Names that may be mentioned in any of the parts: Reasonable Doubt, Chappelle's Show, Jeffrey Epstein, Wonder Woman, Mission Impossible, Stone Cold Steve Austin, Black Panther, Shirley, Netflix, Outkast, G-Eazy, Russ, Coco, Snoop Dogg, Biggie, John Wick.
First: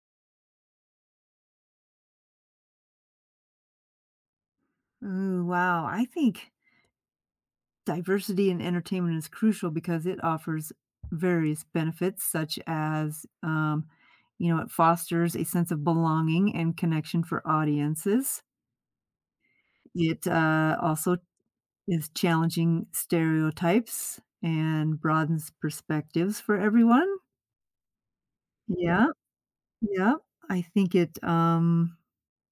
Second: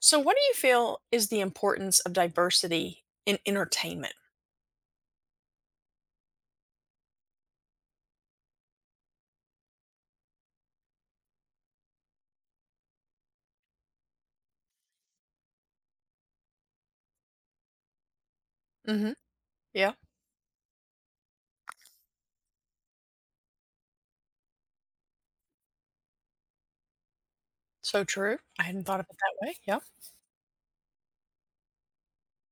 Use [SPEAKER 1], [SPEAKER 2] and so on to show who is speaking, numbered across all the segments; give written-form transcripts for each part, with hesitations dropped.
[SPEAKER 1] So, what do you feel is the importance of diversity in entertainment?
[SPEAKER 2] Ooh, wow. I think diversity in entertainment is crucial because it offers various benefits, such as, you know, it fosters a sense of belonging and connection for audiences.
[SPEAKER 1] hmm Yeah,
[SPEAKER 2] It also is challenging stereotypes and broadens perspectives for everyone.
[SPEAKER 1] so true. I hadn't thought of
[SPEAKER 2] Yeah,
[SPEAKER 1] it that way. Yeah,
[SPEAKER 2] yeah. I think it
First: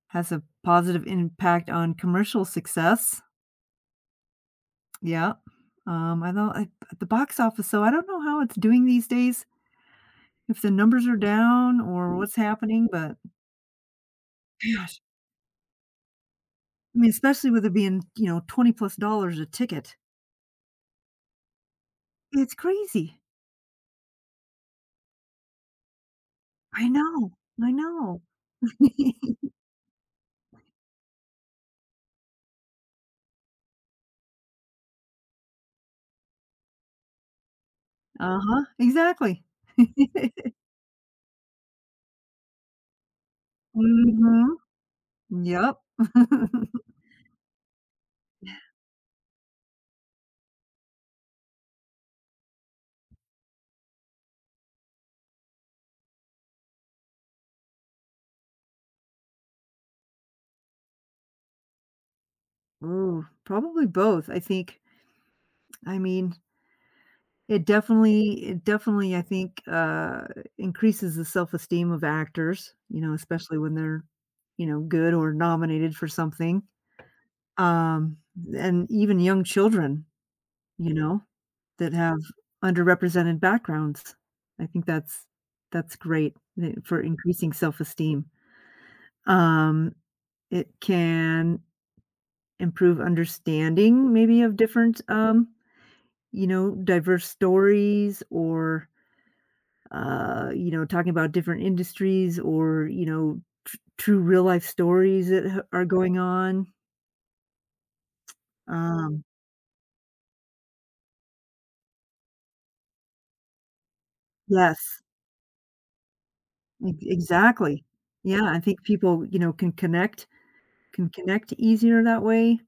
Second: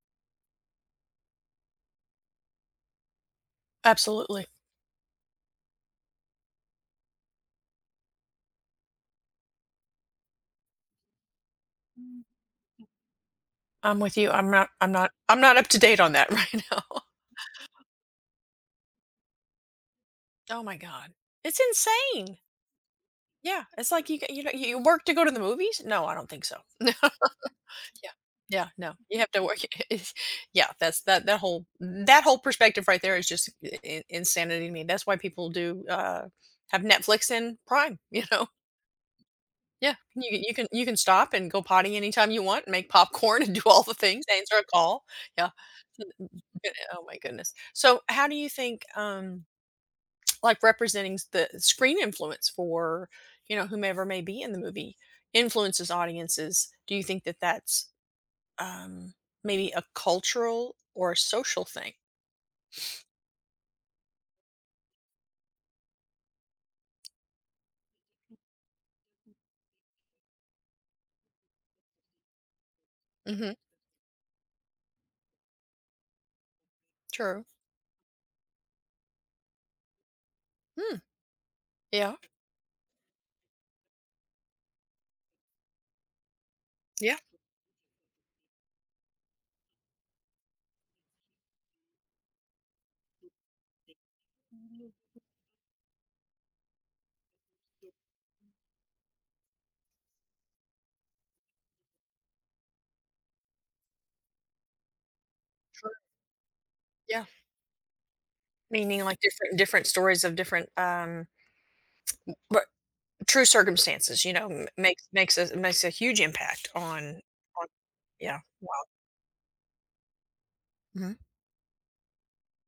[SPEAKER 2] has a positive impact on commercial success.
[SPEAKER 1] absolutely.
[SPEAKER 2] Yeah. I know at the box office, so I don't know how it's doing these days, if the numbers are down or
[SPEAKER 1] Mm.
[SPEAKER 2] what's happening, but
[SPEAKER 1] I'm with you. I'm not. I'm
[SPEAKER 2] gosh,
[SPEAKER 1] not. I'm not. Up to date on that right
[SPEAKER 2] I
[SPEAKER 1] now.
[SPEAKER 2] mean, especially with it being, you know, 20 plus dollars a ticket.
[SPEAKER 1] Oh my god, it's insane.
[SPEAKER 2] It's crazy.
[SPEAKER 1] Yeah, it's like you know you work to go to the movies. No, I don't think so.
[SPEAKER 2] I
[SPEAKER 1] No.
[SPEAKER 2] know. I
[SPEAKER 1] Yeah.
[SPEAKER 2] know.
[SPEAKER 1] Yeah, no, you have to work. it's- yeah, that's that whole perspective right there is just insanity to me. That's why people do have Netflix and Prime.
[SPEAKER 2] Uh-huh. Exactly.
[SPEAKER 1] Yeah, you can stop and go potty anytime you want, make popcorn and do all the things, answer
[SPEAKER 2] Mhm.
[SPEAKER 1] a call. Yeah.
[SPEAKER 2] Yep.
[SPEAKER 1] Good- Oh my goodness. So, how do you think, like representing the screen influence for, you know, whomever may be in the movie influences audiences? Do you think that that's um, maybe a cultural or a social thing?
[SPEAKER 2] Ooh, probably both, I think. I mean, it definitely, I think, increases the self-esteem of actors, you know,
[SPEAKER 1] hmm
[SPEAKER 2] especially when they're, you know, good or nominated for something.
[SPEAKER 1] True.
[SPEAKER 2] Um, and even young children, you
[SPEAKER 1] Hmm.
[SPEAKER 2] know, that
[SPEAKER 1] Yeah.
[SPEAKER 2] have underrepresented backgrounds. I think that's great I for
[SPEAKER 1] Yeah.
[SPEAKER 2] increasing self-esteem. Um, it can improve understanding maybe of different, you know, diverse stories or you know, talking about different industries or, you know, tr true real life stories that h are
[SPEAKER 1] True.
[SPEAKER 2] going on.
[SPEAKER 1] Yeah. Meaning like
[SPEAKER 2] Um
[SPEAKER 1] different stories of different true circumstances, you know, m
[SPEAKER 2] Yes,
[SPEAKER 1] makes a makes a huge impact
[SPEAKER 2] e
[SPEAKER 1] on,
[SPEAKER 2] exactly.
[SPEAKER 1] yeah,
[SPEAKER 2] Yeah, I
[SPEAKER 1] wow,
[SPEAKER 2] think people, you know, can connect can
[SPEAKER 1] mhm,
[SPEAKER 2] connect easier that way,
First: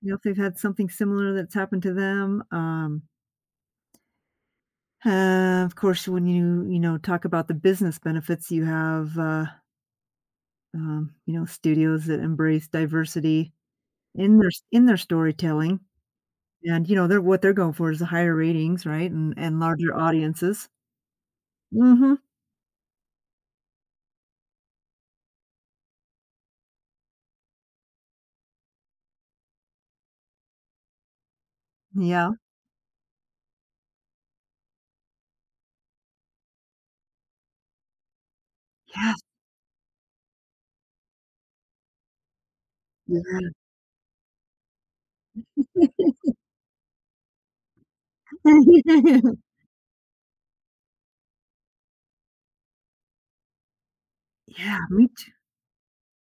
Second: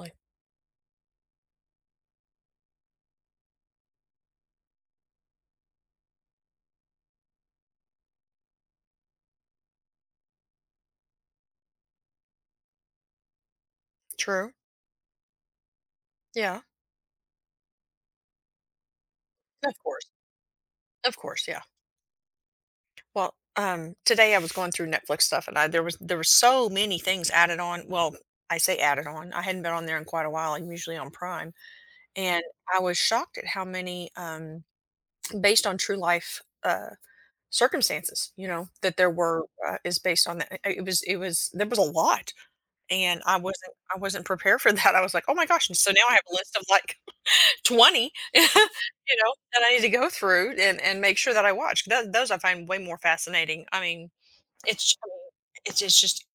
[SPEAKER 2] you know, if they've had something similar that's happened to them. Of course, when you know, talk about the business benefits, you have, you know, studios that embrace diversity in their
[SPEAKER 1] True,
[SPEAKER 2] in their storytelling.
[SPEAKER 1] yeah,
[SPEAKER 2] And, you know, they're what they're going for is the higher ratings, right, and
[SPEAKER 1] of
[SPEAKER 2] larger
[SPEAKER 1] course,
[SPEAKER 2] audiences.
[SPEAKER 1] of course, yeah.
[SPEAKER 2] Mhm.
[SPEAKER 1] Well, today I was going through Netflix stuff, and I there was there were so many things added on. Well, I say added on, I hadn't been on there in quite a while, I'm usually on Prime,
[SPEAKER 2] Yeah.
[SPEAKER 1] and I was shocked at how many, based on true life, circumstances, you know, that there
[SPEAKER 2] Yes.
[SPEAKER 1] were, is based on that, it was there was a lot. And
[SPEAKER 2] Yeah.
[SPEAKER 1] I wasn't prepared for that. I was like, "Oh my gosh," and so now I have a list of, like, 20, you know, that I need to go through and make sure that I watch. Those I find way more fascinating. I mean,
[SPEAKER 2] Yeah,
[SPEAKER 1] it's I
[SPEAKER 2] me
[SPEAKER 1] mean,
[SPEAKER 2] too
[SPEAKER 1] it's just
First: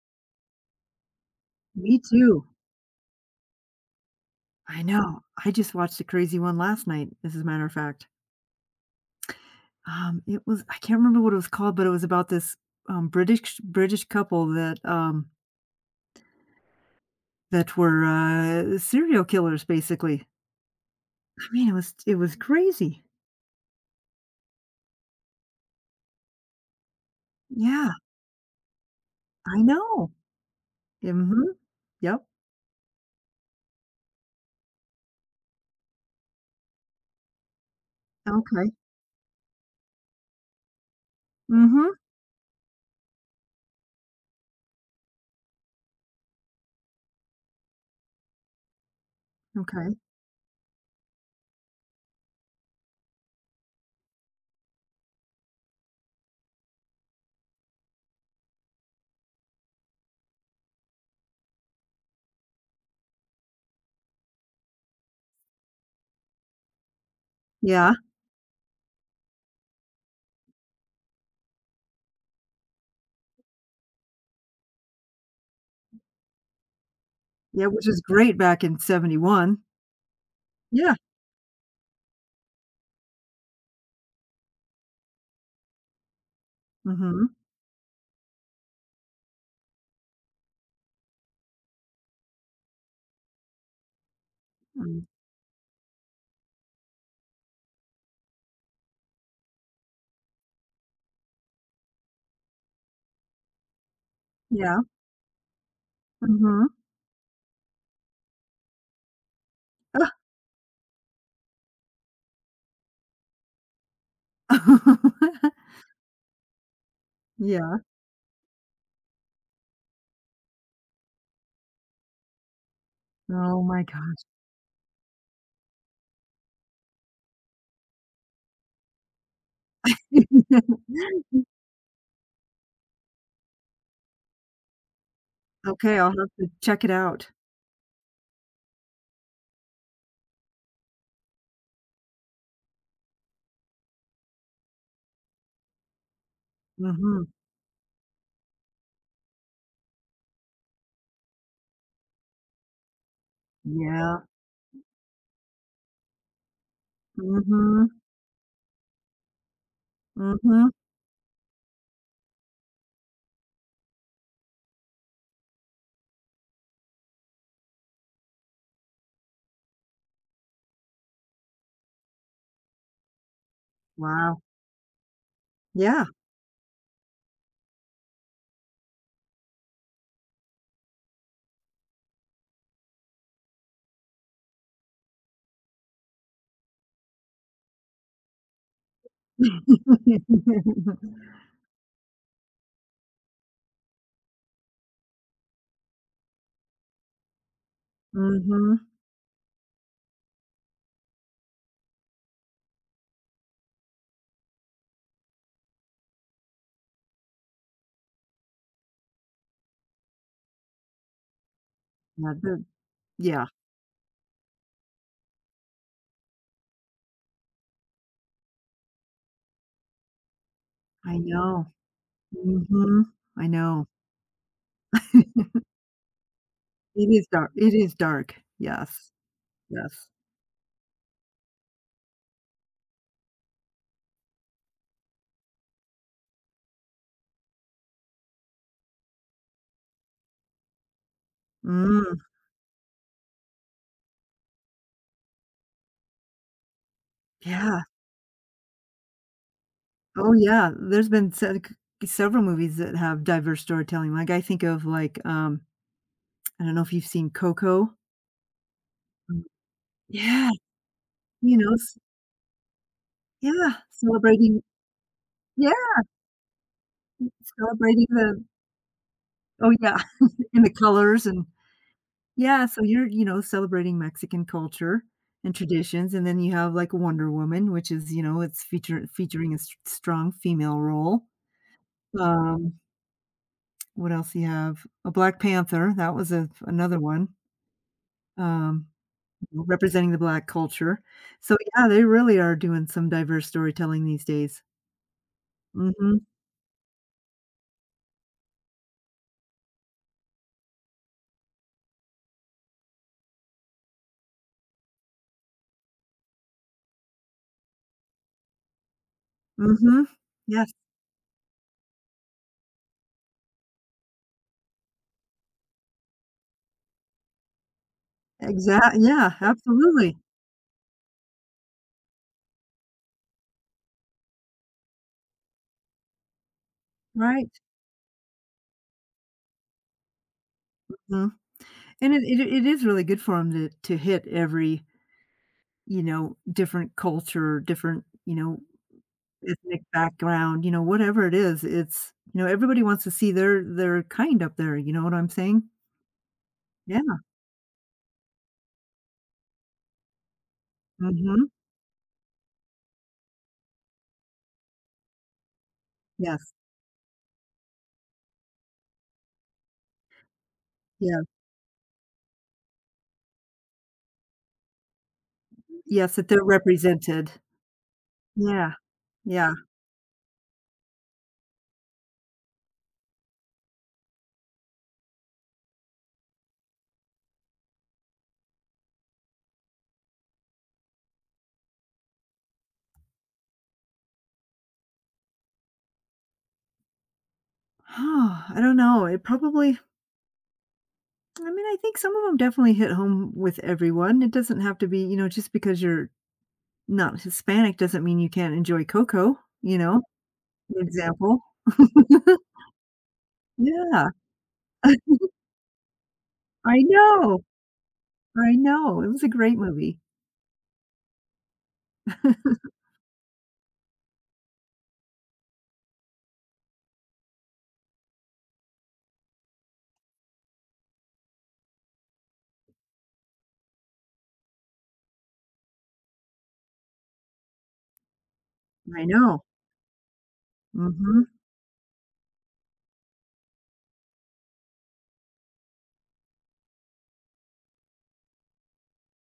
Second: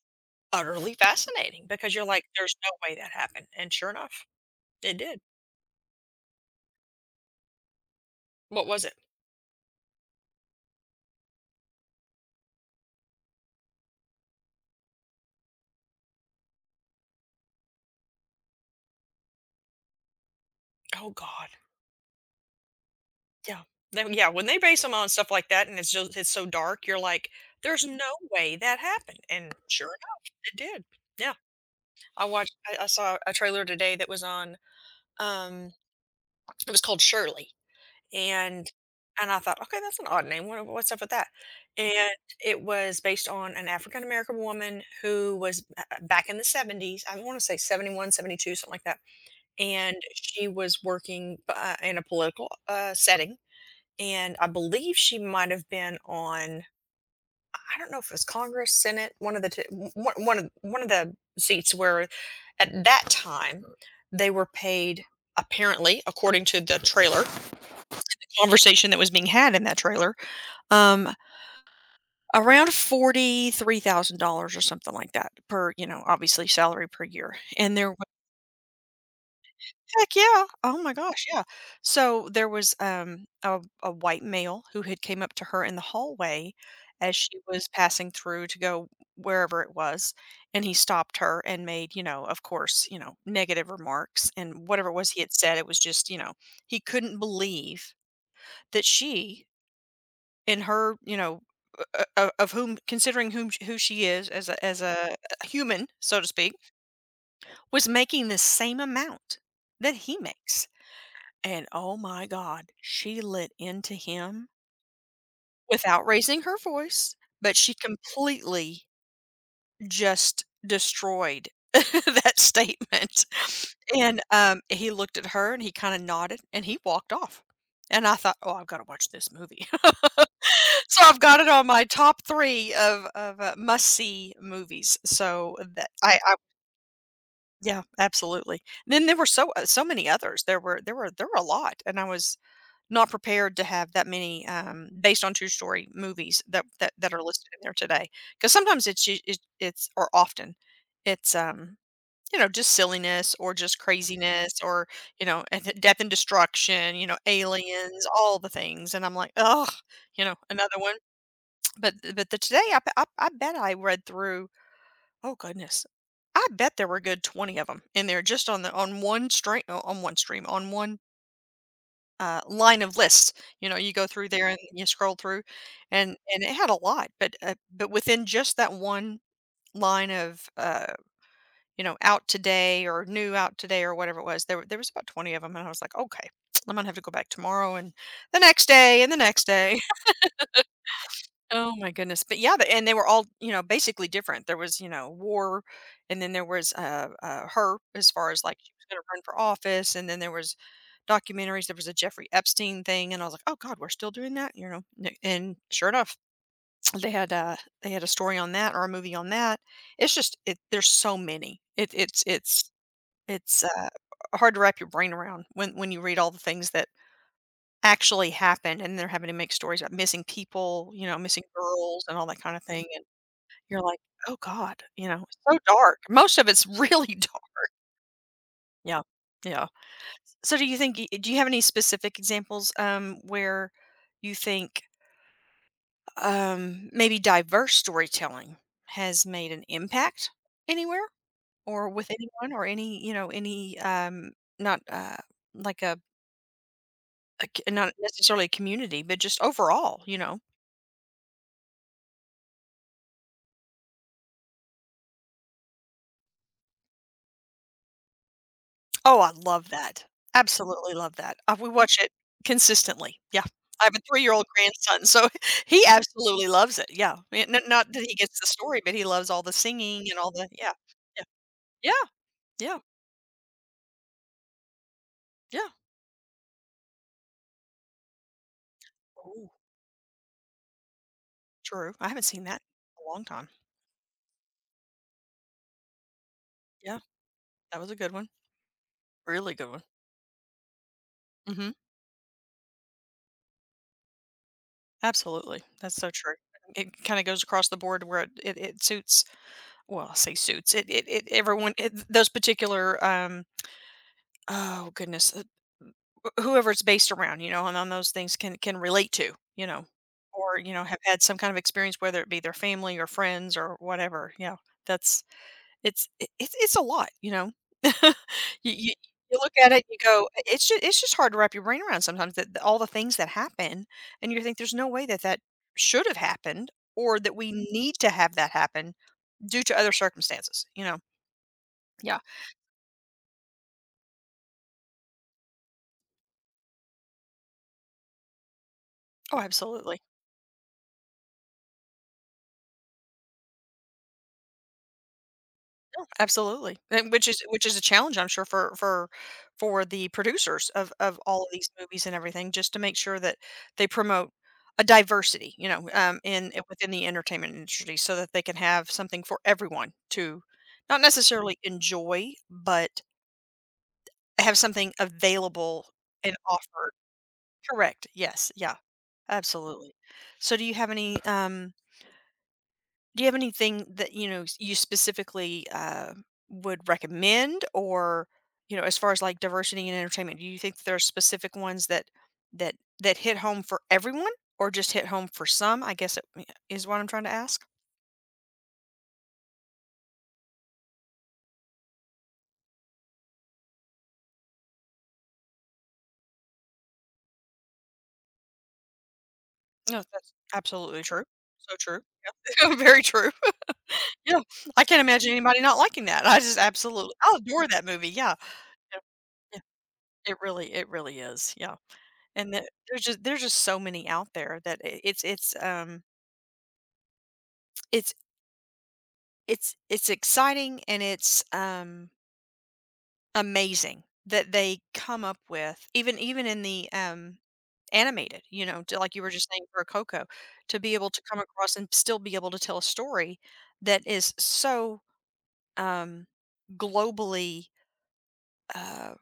[SPEAKER 1] utterly fascinating because
[SPEAKER 2] me
[SPEAKER 1] you're like,
[SPEAKER 2] too.
[SPEAKER 1] "There's no way that happened," and sure enough,
[SPEAKER 2] I
[SPEAKER 1] it did.
[SPEAKER 2] know. I just watched a crazy one last night, as a matter of fact.
[SPEAKER 1] What was it?
[SPEAKER 2] It was I can't remember what it was called, but it was about this, British couple that, that were, serial killers, basically.
[SPEAKER 1] Oh
[SPEAKER 2] I
[SPEAKER 1] god.
[SPEAKER 2] mean, it was crazy.
[SPEAKER 1] Yeah. Then yeah, when they base them on stuff like that and it's just it's so dark, you're like, "There's
[SPEAKER 2] Yeah,
[SPEAKER 1] no way that happened," and
[SPEAKER 2] I
[SPEAKER 1] sure
[SPEAKER 2] know.
[SPEAKER 1] enough, it did. Yeah.
[SPEAKER 2] Mhm. Yep.
[SPEAKER 1] I saw a trailer today that was on. Um, it was called Shirley, and
[SPEAKER 2] Okay.
[SPEAKER 1] I thought, "Okay, that's an odd name. What's up with that?"
[SPEAKER 2] Mhm.
[SPEAKER 1] And it was based on an African American woman who was b back in the 70s, I wanna say 71, 72, something like that, and
[SPEAKER 2] Okay.
[SPEAKER 1] she was working, in a political, setting, and I believe she might have been on, I don't know if it was Congress, Senate, one of the two, one of the seats where, at that time, they were paid, apparently, according to the trailer
[SPEAKER 2] Yeah.
[SPEAKER 1] conversation that was being had in that trailer, um, around $43,000 or something like that per, you know, obviously salary per year.
[SPEAKER 2] Yeah,
[SPEAKER 1] And
[SPEAKER 2] which
[SPEAKER 1] there.
[SPEAKER 2] is great back in '71.
[SPEAKER 1] Heck yeah. Oh my
[SPEAKER 2] Yeah.
[SPEAKER 1] gosh, yeah. So there was, a white male who had came up to her in the hallway as she
[SPEAKER 2] Mhm.
[SPEAKER 1] was passing through to go wherever it was, and he stopped her and made, you know, of course, you know, negative remarks, and whatever it
[SPEAKER 2] Mm.
[SPEAKER 1] was he had said, it was just, you know, he couldn't believe that she, in her, you know, o o of whom, considering who she is as a
[SPEAKER 2] Yeah.
[SPEAKER 1] human, so to speak,
[SPEAKER 2] Mhm.
[SPEAKER 1] was making the same amount that he makes. And, oh my god, she lit into him without raising her voice, but she
[SPEAKER 2] Yeah.
[SPEAKER 1] completely just destroyed that statement.
[SPEAKER 2] Oh my
[SPEAKER 1] And,
[SPEAKER 2] gosh.
[SPEAKER 1] he looked at her and he kinda nodded and he walked off. And I thought, "Oh, I've gotta watch this movie." So I've got it on my top 3 of, must-see movies. So that
[SPEAKER 2] Okay, I'll have
[SPEAKER 1] I,
[SPEAKER 2] to check it out.
[SPEAKER 1] yeah, absolutely. Then there were so, so many others. There were there were a lot, and I was not prepared to have that many, based on true story movies that that are
[SPEAKER 2] Mhm.
[SPEAKER 1] listed in there today because sometimes it's, or often, it's, you know, just silliness or just
[SPEAKER 2] Yeah.
[SPEAKER 1] craziness or, you know, and th death and destruction, you know,
[SPEAKER 2] Mhm.
[SPEAKER 1] aliens, all the things, and I'm like, oh, you know,
[SPEAKER 2] Mhm.
[SPEAKER 1] another one. But the today, I bet I read through, oh goodness, I bet there were a good 20 of them in there just on the on one stream, on one line of lists. You know, you go through
[SPEAKER 2] Wow.
[SPEAKER 1] there and you scroll through,
[SPEAKER 2] Yeah.
[SPEAKER 1] and it had a lot, but within just that one line of you know, out today or new out today or whatever it was, there was about 20 of them, and I was like, okay, I'm gonna have to go back tomorrow and the next day and the next day. Oh my goodness. But yeah, the, and they were all, you know, basically different. There was, you know, war, and then there was her as far as like she was
[SPEAKER 2] Mhm.
[SPEAKER 1] going to run for office, and then there was documentaries. There was a Jeffrey Epstein thing, and I was like, "Oh God, we're still doing that," you know. And sure enough, they had uh they had a story on that or a movie on that. It's just there's so many.
[SPEAKER 2] Yeah, the
[SPEAKER 1] It's
[SPEAKER 2] yeah,
[SPEAKER 1] it's uh, hard to wrap your brain around when you read all the things that actually happened, and they're having to make stories about missing people, you know,
[SPEAKER 2] I
[SPEAKER 1] missing
[SPEAKER 2] know.
[SPEAKER 1] girls, and all that kind of thing. And
[SPEAKER 2] Mhm. I
[SPEAKER 1] you're
[SPEAKER 2] know.
[SPEAKER 1] like, "Oh God," you know, it's so dark. Most of it's really
[SPEAKER 2] It is dark
[SPEAKER 1] dark.
[SPEAKER 2] it is dark.
[SPEAKER 1] Yeah,
[SPEAKER 2] Yes.
[SPEAKER 1] yeah.
[SPEAKER 2] Yes.
[SPEAKER 1] So do you think y do you have any specific examples, where you think, maybe diverse storytelling has made an impact anywhere or with
[SPEAKER 2] Mm.
[SPEAKER 1] anyone or any, you know, any, not, like a c
[SPEAKER 2] Yeah.
[SPEAKER 1] not necessarily a community, but just overall, you
[SPEAKER 2] Oh,
[SPEAKER 1] know?
[SPEAKER 2] yeah, there's been se c several movies that have diverse storytelling, like, I think of, like, I don't know if you've seen Coco?
[SPEAKER 1] Oh, I
[SPEAKER 2] Mm.
[SPEAKER 1] love that.
[SPEAKER 2] Yeah,
[SPEAKER 1] Absolutely love that.
[SPEAKER 2] you
[SPEAKER 1] We
[SPEAKER 2] know,
[SPEAKER 1] watch
[SPEAKER 2] s
[SPEAKER 1] it consistently. Yeah.
[SPEAKER 2] yeah,
[SPEAKER 1] I have a three-year-old
[SPEAKER 2] celebrating
[SPEAKER 1] grandson, so he
[SPEAKER 2] yeah,
[SPEAKER 1] absolutely loves it. Yeah. I mean, n not that
[SPEAKER 2] celebrating
[SPEAKER 1] he gets
[SPEAKER 2] the
[SPEAKER 1] the story, but he loves all the
[SPEAKER 2] oh, yeah,
[SPEAKER 1] singing and all the,
[SPEAKER 2] and the
[SPEAKER 1] yeah. Yeah.
[SPEAKER 2] colors and
[SPEAKER 1] Yeah.
[SPEAKER 2] yeah,
[SPEAKER 1] Yeah.
[SPEAKER 2] so you're, you know, celebrating Mexican culture and
[SPEAKER 1] Yeah.
[SPEAKER 2] traditions, and then you have, like, Wonder Woman, which is, you know, it's feature
[SPEAKER 1] Ooh,
[SPEAKER 2] featuring a s strong female role.
[SPEAKER 1] true. I haven't seen that
[SPEAKER 2] Um,
[SPEAKER 1] in a long time.
[SPEAKER 2] what else you have? A Black Panther, that was a
[SPEAKER 1] Yeah.
[SPEAKER 2] another one,
[SPEAKER 1] That was a good one.
[SPEAKER 2] um
[SPEAKER 1] Really good one.
[SPEAKER 2] representing the Black culture. So,
[SPEAKER 1] Mhm.
[SPEAKER 2] yeah, they really are doing some diverse storytelling these days.
[SPEAKER 1] Absolutely. That's so
[SPEAKER 2] Mhm,
[SPEAKER 1] true. It kinda goes across the board where it suits, well, I say suits. It everyone it those particular, oh goodness, whoever it's based around, you know, and on those things can relate to, you know,
[SPEAKER 2] mhm.
[SPEAKER 1] or
[SPEAKER 2] Yes,
[SPEAKER 1] you know, have had some kind of experience, whether it be their family or friends or whatever. Yeah, that's it's a lot, you know. you, you
[SPEAKER 2] exactly. Yeah,
[SPEAKER 1] you look at it, you
[SPEAKER 2] absolutely.
[SPEAKER 1] go, it's just hard to wrap your brain around sometimes that all the things that happen, and you think there's no way that should have happened or that
[SPEAKER 2] Right,
[SPEAKER 1] we need to have that happen due to other circumstances, you know."
[SPEAKER 2] mhm. And
[SPEAKER 1] Yeah.
[SPEAKER 2] it is really good for them to hit every, you know, different culture, different, you know,
[SPEAKER 1] Oh,
[SPEAKER 2] ethnic
[SPEAKER 1] absolutely.
[SPEAKER 2] background, you know, whatever it is, it's you know, everybody wants to see their kind up there, you know what I'm saying?
[SPEAKER 1] Absolutely, and
[SPEAKER 2] Yeah,
[SPEAKER 1] which is a challenge, I'm sure, for for the producers of all of
[SPEAKER 2] mhm,
[SPEAKER 1] these movies and everything, just to make sure that they promote a diversity, you know, in
[SPEAKER 2] yes,
[SPEAKER 1] within the entertainment industry, so that they can have something for everyone to not
[SPEAKER 2] yeah,
[SPEAKER 1] necessarily enjoy, but have something available
[SPEAKER 2] yes, that
[SPEAKER 1] and
[SPEAKER 2] they're
[SPEAKER 1] offered.
[SPEAKER 2] represented.
[SPEAKER 1] Correct. Yes.
[SPEAKER 2] Yeah,
[SPEAKER 1] Yeah.
[SPEAKER 2] yeah.
[SPEAKER 1] Absolutely. So, do you have any do you have anything that, you know, you specifically would recommend or, you know, as far as like diversity and entertainment, do you think there are specific ones that that that hit home for everyone or just hit home for some? I guess it, yeah, is what I'm trying to ask.
[SPEAKER 2] Oh, I don't know. It probably I mean, I think some of them definitely hit home with everyone. It doesn't have to be, you know, just because you're not Hispanic doesn't mean you can't enjoy cocoa, you
[SPEAKER 1] No,
[SPEAKER 2] know,
[SPEAKER 1] that's
[SPEAKER 2] for
[SPEAKER 1] absolutely true.
[SPEAKER 2] example.
[SPEAKER 1] So true. Yeah. Very true.
[SPEAKER 2] Yeah.
[SPEAKER 1] Yeah. I can't imagine anybody not liking that. I just
[SPEAKER 2] I
[SPEAKER 1] absolutely I
[SPEAKER 2] know.
[SPEAKER 1] adore that movie. Yeah.
[SPEAKER 2] I
[SPEAKER 1] Yeah.
[SPEAKER 2] know. It was a great
[SPEAKER 1] Yeah.
[SPEAKER 2] movie.
[SPEAKER 1] It really is. Yeah. And the, there's just so many out there that it's it's exciting and it's, amazing that they come up with, even in the, animated, you know, to
[SPEAKER 2] I
[SPEAKER 1] like you were
[SPEAKER 2] know.
[SPEAKER 1] just saying for Coco, to be able to
[SPEAKER 2] Mhm.
[SPEAKER 1] come across and still be able to tell a story that is so, um, globally, uh,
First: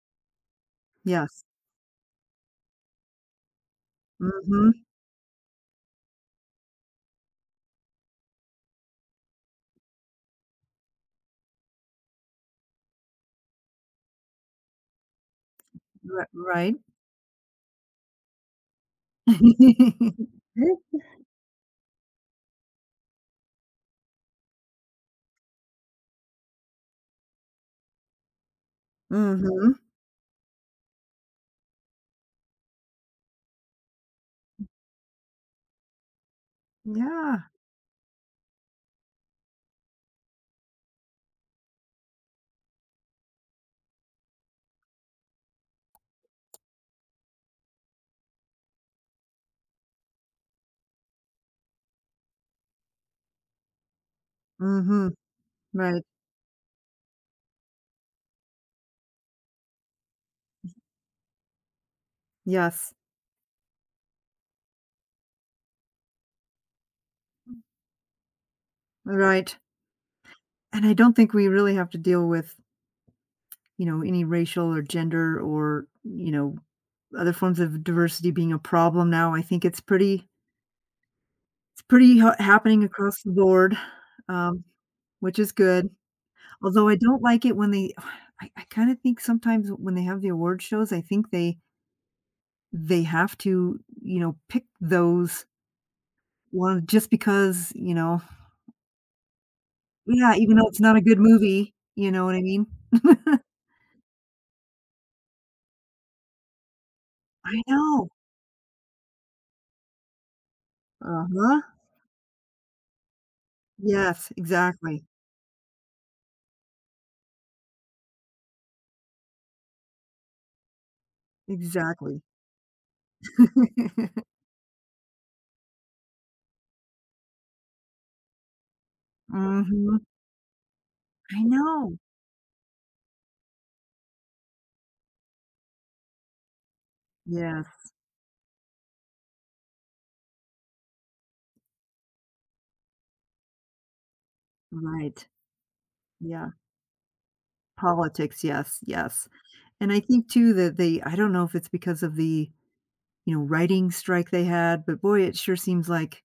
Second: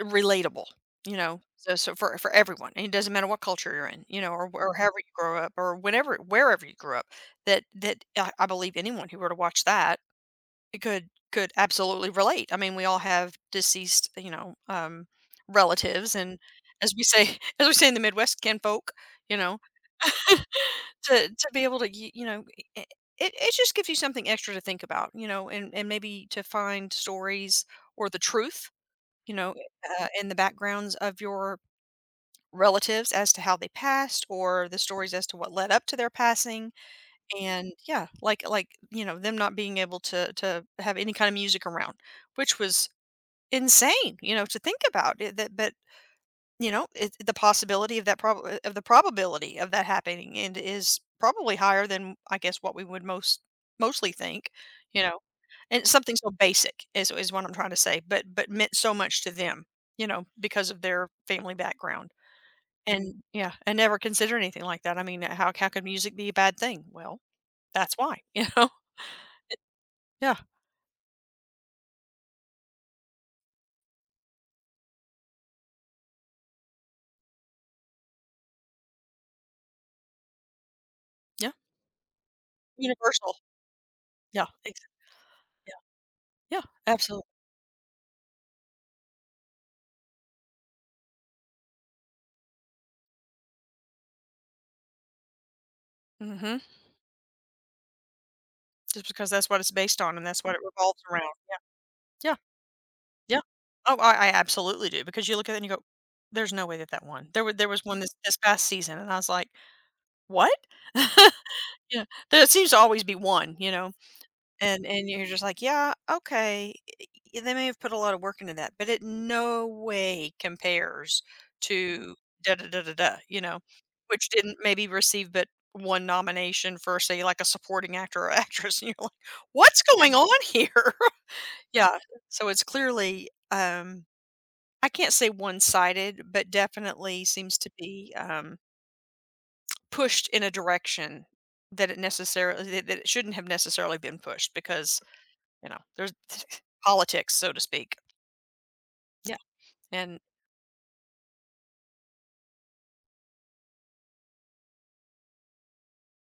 [SPEAKER 1] relatable, you know?
[SPEAKER 2] Yes.
[SPEAKER 1] So for everyone, and it doesn't matter what culture you're in, you know, or
[SPEAKER 2] Mhm.
[SPEAKER 1] however you grow up or whenever wherever you grew up, that I believe anyone who were to watch that could absolutely relate. I mean, we all have deceased, you know, relatives,
[SPEAKER 2] Ri
[SPEAKER 1] and
[SPEAKER 2] right.
[SPEAKER 1] as we say, as we say in the Midwest, kinfolk, you know, to be able to, you know, i- it just gives you something extra to think about, you know, and maybe to find stories or the truth, you know,
[SPEAKER 2] Mhm.
[SPEAKER 1] in the backgrounds of your relatives as to how they passed or the stories as to what led up to their passing.
[SPEAKER 2] Yeah.
[SPEAKER 1] And yeah, like, you know, them not being able to have any kind of music around, which was insane, you know, to think about it that but, you know, it, the possibility of that prob of the probability of that happening and is probably higher than I guess what we would mostly think, you
[SPEAKER 2] Mhm.
[SPEAKER 1] know. And
[SPEAKER 2] Right.
[SPEAKER 1] something so basic is what I'm trying to say, but meant so much to them, you know, because of their family background.
[SPEAKER 2] Yes.
[SPEAKER 1] And yeah, and never consider anything like that. I mean, how could music be a bad thing? Well, that's why, you know.
[SPEAKER 2] Right.
[SPEAKER 1] Yeah.
[SPEAKER 2] And I don't think we really have to deal with you know, any racial or gender or, you know, other forms of diversity being a problem now. I think it's pretty
[SPEAKER 1] Yeah.
[SPEAKER 2] it's pretty ha happening across the
[SPEAKER 1] Universal.
[SPEAKER 2] board,
[SPEAKER 1] Yeah,
[SPEAKER 2] um,
[SPEAKER 1] ex
[SPEAKER 2] which is
[SPEAKER 1] yeah,
[SPEAKER 2] good.
[SPEAKER 1] yeah,
[SPEAKER 2] Although I don't
[SPEAKER 1] absolutely.
[SPEAKER 2] like it when they I kinda think sometimes when they have the award shows, I think they have to, you know, pick those
[SPEAKER 1] Mhm.
[SPEAKER 2] one just because, you know,
[SPEAKER 1] Just because that's what it's based on and
[SPEAKER 2] yeah,
[SPEAKER 1] that's what
[SPEAKER 2] even
[SPEAKER 1] it
[SPEAKER 2] though it's not
[SPEAKER 1] revolves
[SPEAKER 2] a good
[SPEAKER 1] around.
[SPEAKER 2] movie, you know
[SPEAKER 1] Yeah.
[SPEAKER 2] what
[SPEAKER 1] Yeah,
[SPEAKER 2] I mean?
[SPEAKER 1] yeah. Oh, I absolutely do because you look at it and you go, "There's no way that that won." There were
[SPEAKER 2] I
[SPEAKER 1] there was one
[SPEAKER 2] know.
[SPEAKER 1] this past season, and I was like, "What?"
[SPEAKER 2] Uh-huh.
[SPEAKER 1] Yeah. There seems to always be one, you know?
[SPEAKER 2] Yes,
[SPEAKER 1] And
[SPEAKER 2] exactly.
[SPEAKER 1] and you're just like, "Yeah, okay, eh, eh, they may have put a lot of work into that, but it no way compares to
[SPEAKER 2] Exactly.
[SPEAKER 1] da da da da da," you know, which didn't maybe receive but 1 nomination for, say, like, a supporting actor or actress, and you're like, "What's
[SPEAKER 2] Mhm.
[SPEAKER 1] going on here?"
[SPEAKER 2] I
[SPEAKER 1] Yeah,
[SPEAKER 2] know.
[SPEAKER 1] so it's clearly, I can't say one-sided, but definitely seems to
[SPEAKER 2] Yes,
[SPEAKER 1] be, pushed in a direction that it shouldn't have necessarily been pushed because
[SPEAKER 2] right.
[SPEAKER 1] you know, there's
[SPEAKER 2] Yeah.
[SPEAKER 1] politics, so to speak.
[SPEAKER 2] Politics, yes, yes.
[SPEAKER 1] Yeah.
[SPEAKER 2] And I
[SPEAKER 1] And
[SPEAKER 2] think too that they I don't know if it's because of the, you know, writing strike they had, but boy, it sure seems like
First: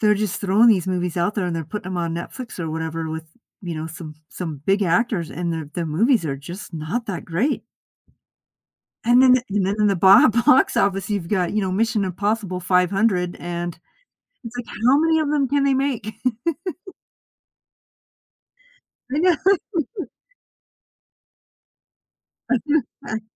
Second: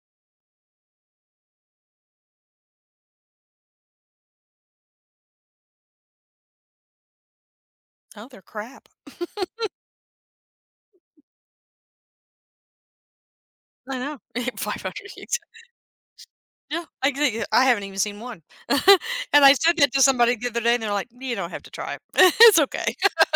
[SPEAKER 2] they're just throwing these movies out there and they're putting them on Netflix or whatever with, you know, some big actors and the movies are just not that great.
[SPEAKER 1] oh, they're crap.
[SPEAKER 2] And then in the bo box office, you've got, you know, Mission Impossible 500 and
[SPEAKER 1] I know.
[SPEAKER 2] it's like, how
[SPEAKER 1] 500.
[SPEAKER 2] many of
[SPEAKER 1] Exa
[SPEAKER 2] them can they make?
[SPEAKER 1] Yeah, I think yeah, I haven't even seen one.
[SPEAKER 2] I know.
[SPEAKER 1] And I said that to somebody the other day, and they're like, "You don't have to try it. It's okay."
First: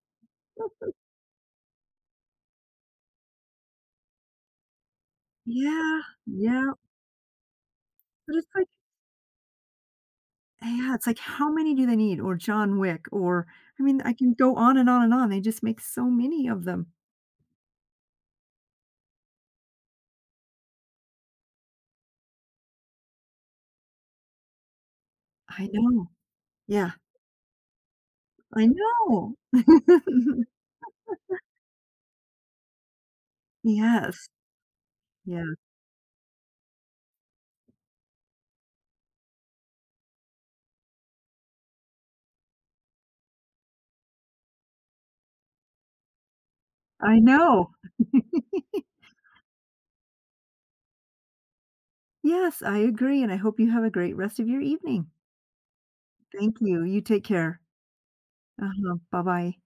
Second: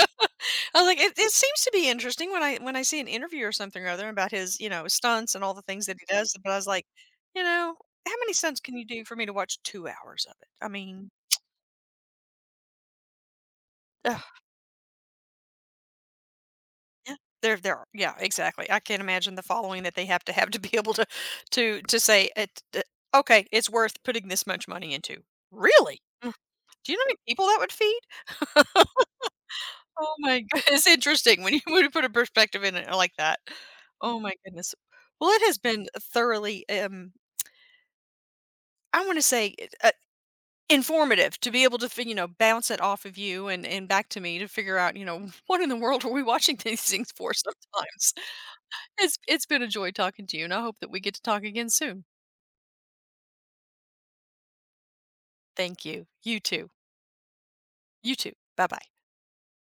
[SPEAKER 1] I was like, It seems to be interesting when I see an interview or something or other about his, you know, stunts and all the things that
[SPEAKER 2] Yeah,
[SPEAKER 1] he does." But I was
[SPEAKER 2] yeah.
[SPEAKER 1] like, "You know, how many
[SPEAKER 2] But it's
[SPEAKER 1] stunts
[SPEAKER 2] like
[SPEAKER 1] can you do for me to watch 2 hours of it?" I
[SPEAKER 2] yeah, it's
[SPEAKER 1] mean,
[SPEAKER 2] like, how many do they need? Or John Wick, or I mean, I can
[SPEAKER 1] ugh.
[SPEAKER 2] go on and on and on. They just make so many of them.
[SPEAKER 1] Yeah. There are yeah, exactly. I can't imagine the following that they have to be able to to say it uh, okay, it's worth putting this much money into.
[SPEAKER 2] I
[SPEAKER 1] Really?
[SPEAKER 2] know.
[SPEAKER 1] Mm. Do
[SPEAKER 2] Yeah,
[SPEAKER 1] you know how many people that would feed?
[SPEAKER 2] I know.
[SPEAKER 1] Oh my god, it's interesting when you put a perspective in it like that. Oh
[SPEAKER 2] Yes.
[SPEAKER 1] my goodness. Well, it
[SPEAKER 2] Yeah,
[SPEAKER 1] has been thoroughly, I want to say, uh, uh, informative to be able to, you know, bounce it off of you and back to me to figure out, you know, what in the world are we watching these things
[SPEAKER 2] I
[SPEAKER 1] for
[SPEAKER 2] know.
[SPEAKER 1] sometimes. It's been a joy talking to you, and I hope that we get to talk again soon.
[SPEAKER 2] Yes, I agree, and I hope you have a great rest of your evening.
[SPEAKER 1] Thank you. You
[SPEAKER 2] Thank
[SPEAKER 1] too.
[SPEAKER 2] you. You take care.
[SPEAKER 1] You too. Bye bye.
[SPEAKER 2] Uh-huh. Bye-bye.